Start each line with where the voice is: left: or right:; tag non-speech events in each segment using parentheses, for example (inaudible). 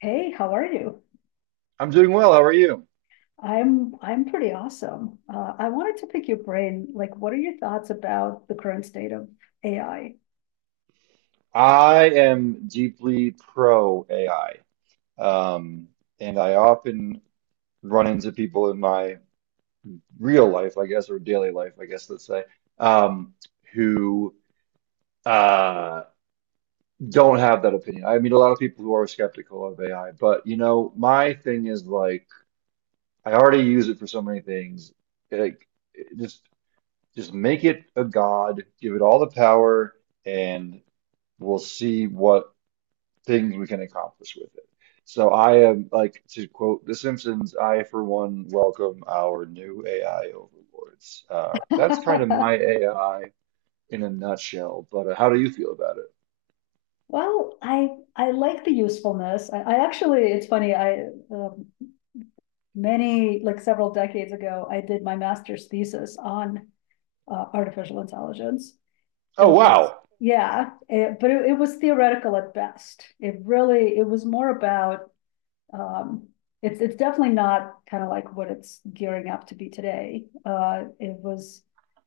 left: Hey, how are you?
right: I'm doing well. How are you?
left: I'm pretty awesome. I wanted to pick your brain. Like, what are your thoughts about the current state of AI?
right: I am deeply pro AI. Um, and I often run into people in my real life, I guess, or daily life, I guess, let's say, um, who uh, don't have that opinion. I meet a lot of people who are skeptical of AI, but my thing is like, I already use it for so many things. Like, it- just just make it a god, give it all the power, and we'll see what things we can accomplish with it. So I am like to quote The Simpsons, I for one welcome our new AI overlords. That's kind of my
left: (laughs)
right: AI in a nutshell, but how do you feel about it?
left: Well, I like the usefulness. I actually, it's funny. I Many, like, several decades ago, I did my master's thesis on artificial intelligence.
right: Oh,
left: It was
right: wow.
left: Yeah, but it was theoretical at best. It was more about. Um, it's definitely not kind of like what it's gearing up to be today. It was,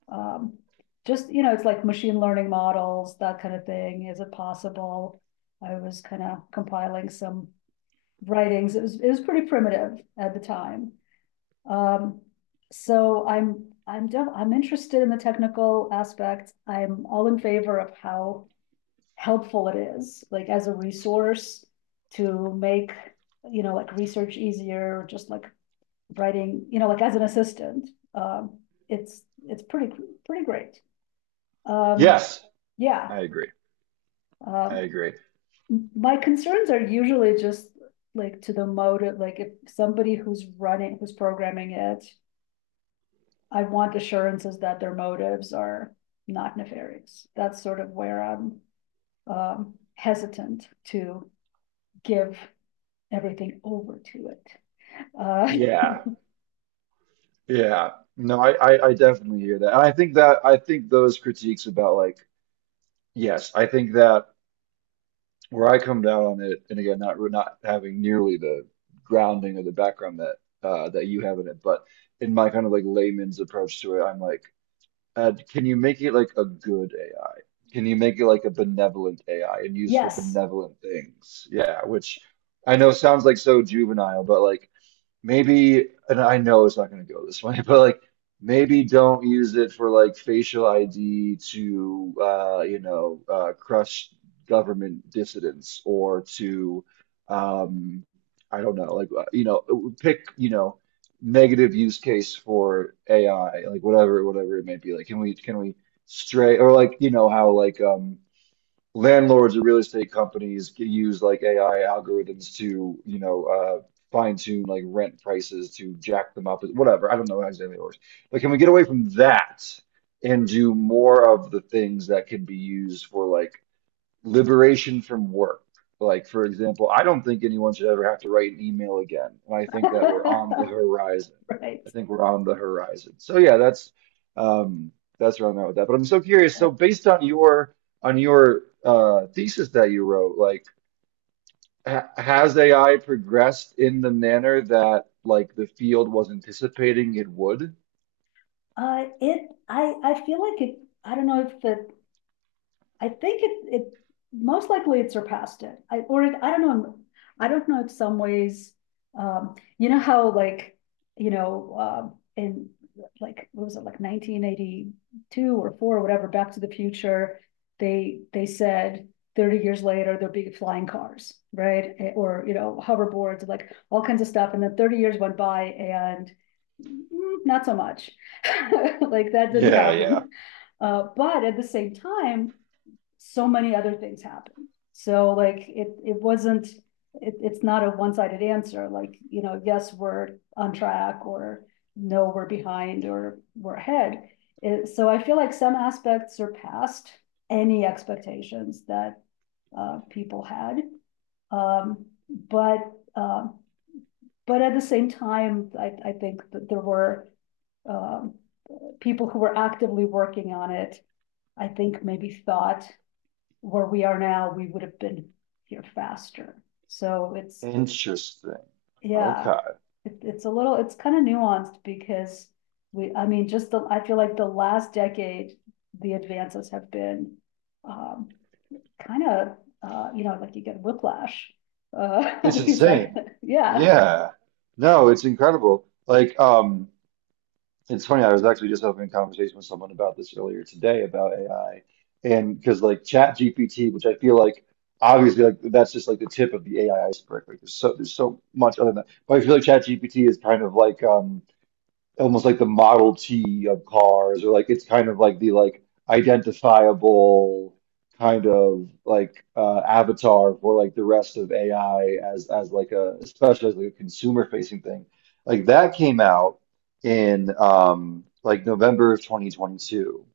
left: um, just, you know, it's like machine learning models, that kind of thing. Is it possible? I was kind of compiling some writings. It was pretty primitive at the time. Um, so I'm interested in the technical aspects. I'm all in favor of how helpful it is, like as a resource to make, you know, like research easier, or just like writing, you know, like as an assistant. It's pretty great. Um,
right: Yes,
left: yeah.
right: I agree. I
left: Um,
right: agree.
left: my concerns are usually just like to the motive, like if somebody who's running, who's programming it, I want assurances that their motives are not nefarious. That's sort of where I'm hesitant to give everything over to it. Uh,
right: Yeah. Yeah. No, I definitely hear that. And I think those critiques about like, yes, I think that where I come down on it, and again, not having nearly the grounding or the background that you have in it, but in my kind of like layman's approach to it, I'm like, can you make it like a good AI? Can you make it like a benevolent AI and use for
left: yes.
right: benevolent things? Yeah, which I know sounds like so juvenile, but like maybe, and I know it's not going to go this way, (laughs) but like maybe don't use it for like facial ID to, crush government dissidents or to, um, I don't know, like, pick, negative use case for AI, like whatever, whatever it may be. Like, can we stray or like, how like, landlords or real estate companies use like AI algorithms to, fine tune like rent prices to jack them up, whatever. I don't know how exactly it works. But can we get away from that and do more of the things that can be used for like liberation from work. Like, for example, I don't think anyone should ever have to write an email again. And I
left: (laughs)
right: think that we're on the
left: Right.
right: horizon. I think we're on the horizon. So yeah, um, that's where I'm at with that. But I'm so curious.
left: Uh,
right: So based on your thesis that you wrote, like, ha has AI progressed in the manner that like the field was anticipating it would?
left: it. I. I feel like it. I don't know if the I think it it most likely it surpassed it. I don't know. I don't know if some ways, you know how, like, in, like, what was it, like 1982 or four or whatever, Back to the Future, they said 30 years later there'll be flying cars, right? Eh, or hoverboards, like all kinds of stuff, and then 30 years went by and not so much. (laughs) Like that didn't
right: Yeah, yeah.
left: happen. But at the same time, so many other things happened. So, like, it wasn't, it's not a one-sided answer, like, you know, yes we're on track, or no we're behind, or we're ahead. So I feel like some aspects surpassed any expectations that people had. Um, but uh, but at the same time, I think that there were um, people who were actively working on it. I think maybe thought where we are now, we would have been here faster. So it's,
right: Interesting.
left: yeah.
right: Okay.
left: It's a little, it's kind of nuanced because, I mean, just I feel like the last decade, the advances have been um, kind of, like you get whiplash. (laughs) At
right: It's
left: least
right: insane.
left: yeah,
right: Yeah. No, it's incredible. Like, it's funny, I was actually just having a conversation with someone about this earlier today about AI. And because like Chat GPT, which I feel like obviously like that's just like the tip of the AI iceberg. Like there's so much other than that. But I feel like Chat GPT is kind of like almost like the Model T of cars, or like it's kind of like the like identifiable kind of like avatar for like the rest of AI as like a especially as like a consumer facing thing. Like that came out in like November of 2022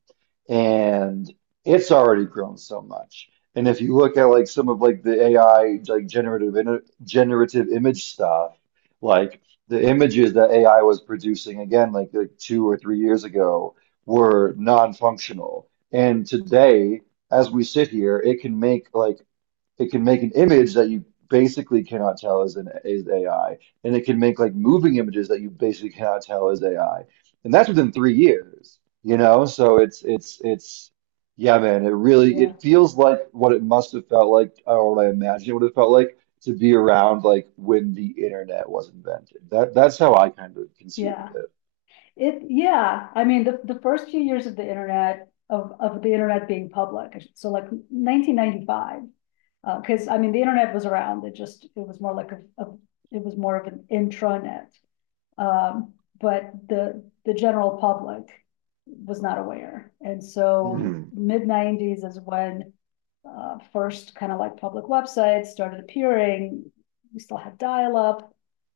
right: and it's already grown so much. And if you look at like some of like the AI like generative image stuff, like the images that AI was producing again, like 2 or 3 years ago, were non-functional. And today, as we sit here, it can make like it can make an image that you basically cannot tell is AI, and it can make like moving images that you basically cannot tell is AI, and that's within three years. So it's yeah, man. It really
left: yeah,
right: it feels like what it must have felt like, or what I imagine what it would have felt like to be around like when the internet was invented. That's how I kind of conceive of
left: yeah.
right: it.
left: Yeah. I mean, the first few years of the internet, of the internet being public, so like 1995. Because cause I mean, the internet was around, it was more like it was more of an intranet. Um, but the general public was not aware. And so
right: Mhm.
left: mid 90s is when first kind of like public websites started appearing. We still had dial up,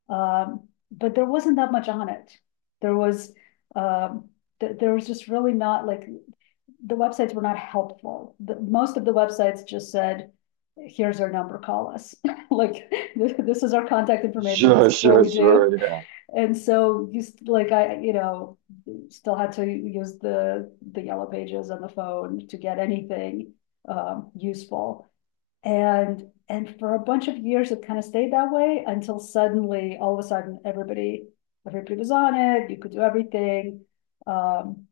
left: but there wasn't that much on it. There was, um, there was just really not, like, the websites were not helpful. Most of the websites just said, "Here's our number, call us." (laughs) Like, this is our contact information. This
right: Sure,
left: is what
right: sure,
left: we do.
right: sure. Yeah.
left: And so like, still had to use the yellow pages on the phone to get anything useful. And for a bunch of years it kind of stayed that way, until suddenly, all of a sudden, everybody was on it. You could do everything. Um,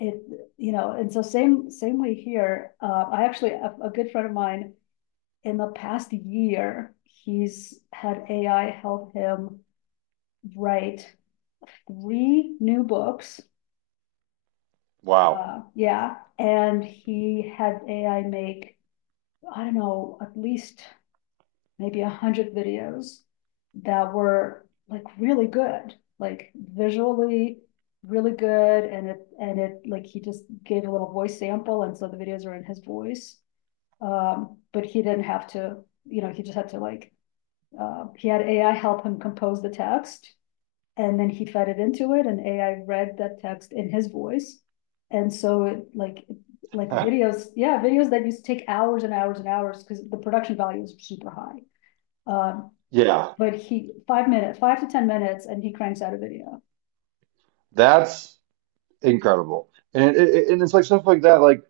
left: it, and so same way here. I actually, a good friend of mine, in the past year, he's had AI help him write three new books.
right: Wow.
left: Yeah, and he had AI make, I don't know, at least maybe 100 videos that were like really good, like visually really good, and it like he just gave a little voice sample, and so the videos are in his voice. But he didn't have to, you know, he just had to, like, he had AI help him compose the text. And then he fed it into it and AI read that text in his voice. And so like
right: (laughs)
left: videos, yeah, videos that used to take hours and hours and hours, because the production value is super high. Um,
right: Yeah.
left: but he, 5 minutes, 5 to 10 minutes, and he cranks out a video.
right: That's incredible. And it's like stuff like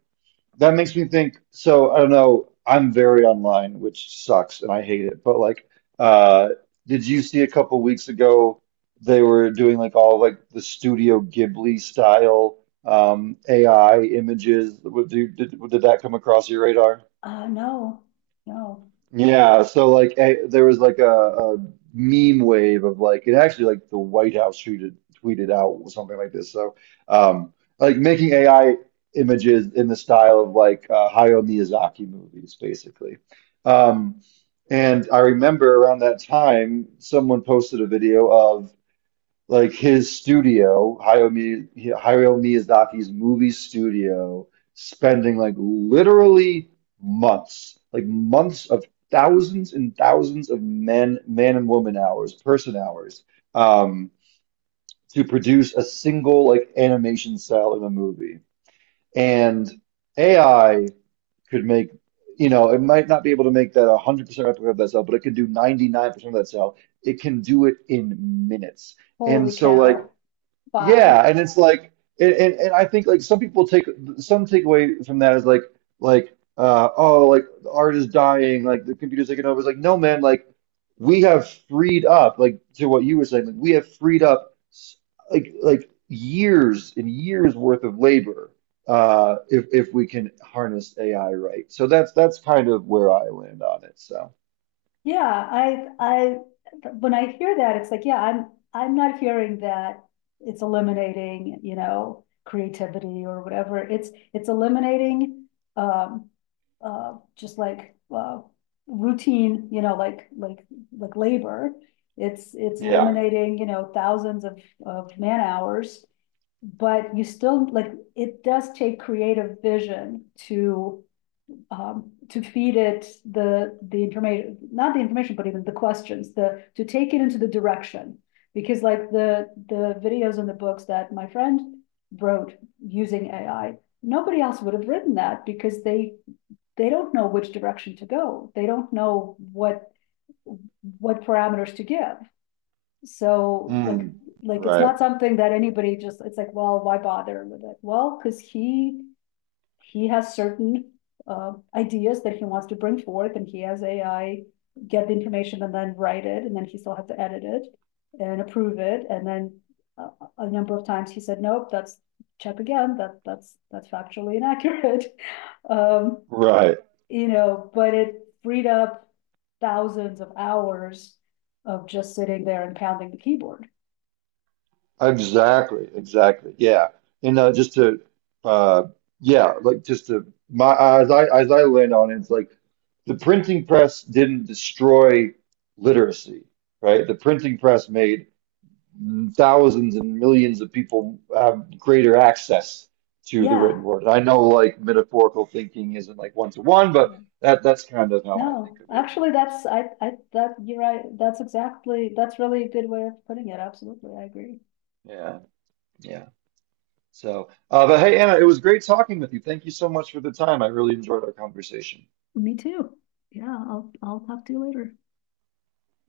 right: that makes me think. So I don't know. I'm very online, which sucks, and I hate it. But like, uh, did you see a couple weeks ago they were doing like all like the Studio Ghibli style AI images? Did that come across your radar?
left: No, no.
right: Yeah, so like there was like a meme wave of like it actually like the White House tweeted out something like this. So um like making AI images in the style of like Hayao Miyazaki movies basically. Um and I remember around that time someone posted a video of like his studio, Hayao Miyazaki's movie studio, spending like literally months, like months of thousands and thousands of men, man and woman hours, person hours, um, to produce a single like animation cell in a movie. And AI could make, it might not be able to make that 100% replica of that cell, but it can do 99% of that cell. It can do it in minutes. And
left: Holy
right: so like
left: cow. Wow.
right: yeah, and it's like, and I think like some people take some takeaway from that is like, oh, like the art is dying, like the computer's taking over. It's like, no, man, like we have freed up, like to what you were saying, like we have freed up like years and years worth of labor, if we can harness AI right. So that's kind of where I land on it. So
left: Yeah, I when I hear that, it's like, yeah, I'm not hearing that it's eliminating, you know, creativity or whatever. It's eliminating um just like routine, you know, like, like labor. It's
right: yeah,
left: eliminating, you know, thousands of man hours, but you still, like, it does take creative vision to feed it the information, not the information, but even the questions, the to take it into the direction. Because, like, the videos and the books that my friend wrote using AI, nobody else would have written that, because they don't know which direction to go. They don't know what parameters to give. So, like
right: Mm.
left: like it's
right: Right,
left: not something that anybody, just it's like, well, why bother with it? Well, because he has certain ideas that he wants to bring forth, and he has AI get the information and then write it, and then he still has to edit it and approve it, and then uh, a number of times he said, "Nope, that's, check again. That's factually inaccurate." (laughs) um,
right: right.
left: but it freed up thousands of hours of just sitting there and pounding the keyboard.
right: Exactly, exactly. Yeah. And just to uh yeah, like just to my as I land on it, it's like the printing press didn't destroy literacy, right? The printing press made thousands and millions of people have greater access to the
left: Yeah.
right: written word. I know like metaphorical thinking isn't like one to one, but that's kind of how I
left: No,
right: think of it
left: actually,
right: anyways.
left: that's I that you're right. That's exactly. That's really a good way of putting it. Absolutely, I agree.
right: Yeah. Yeah. So, but hey, Anna, it was great talking with you. Thank you so much for the time. I really enjoyed our conversation.
left: Me too. Yeah, I'll talk to you later.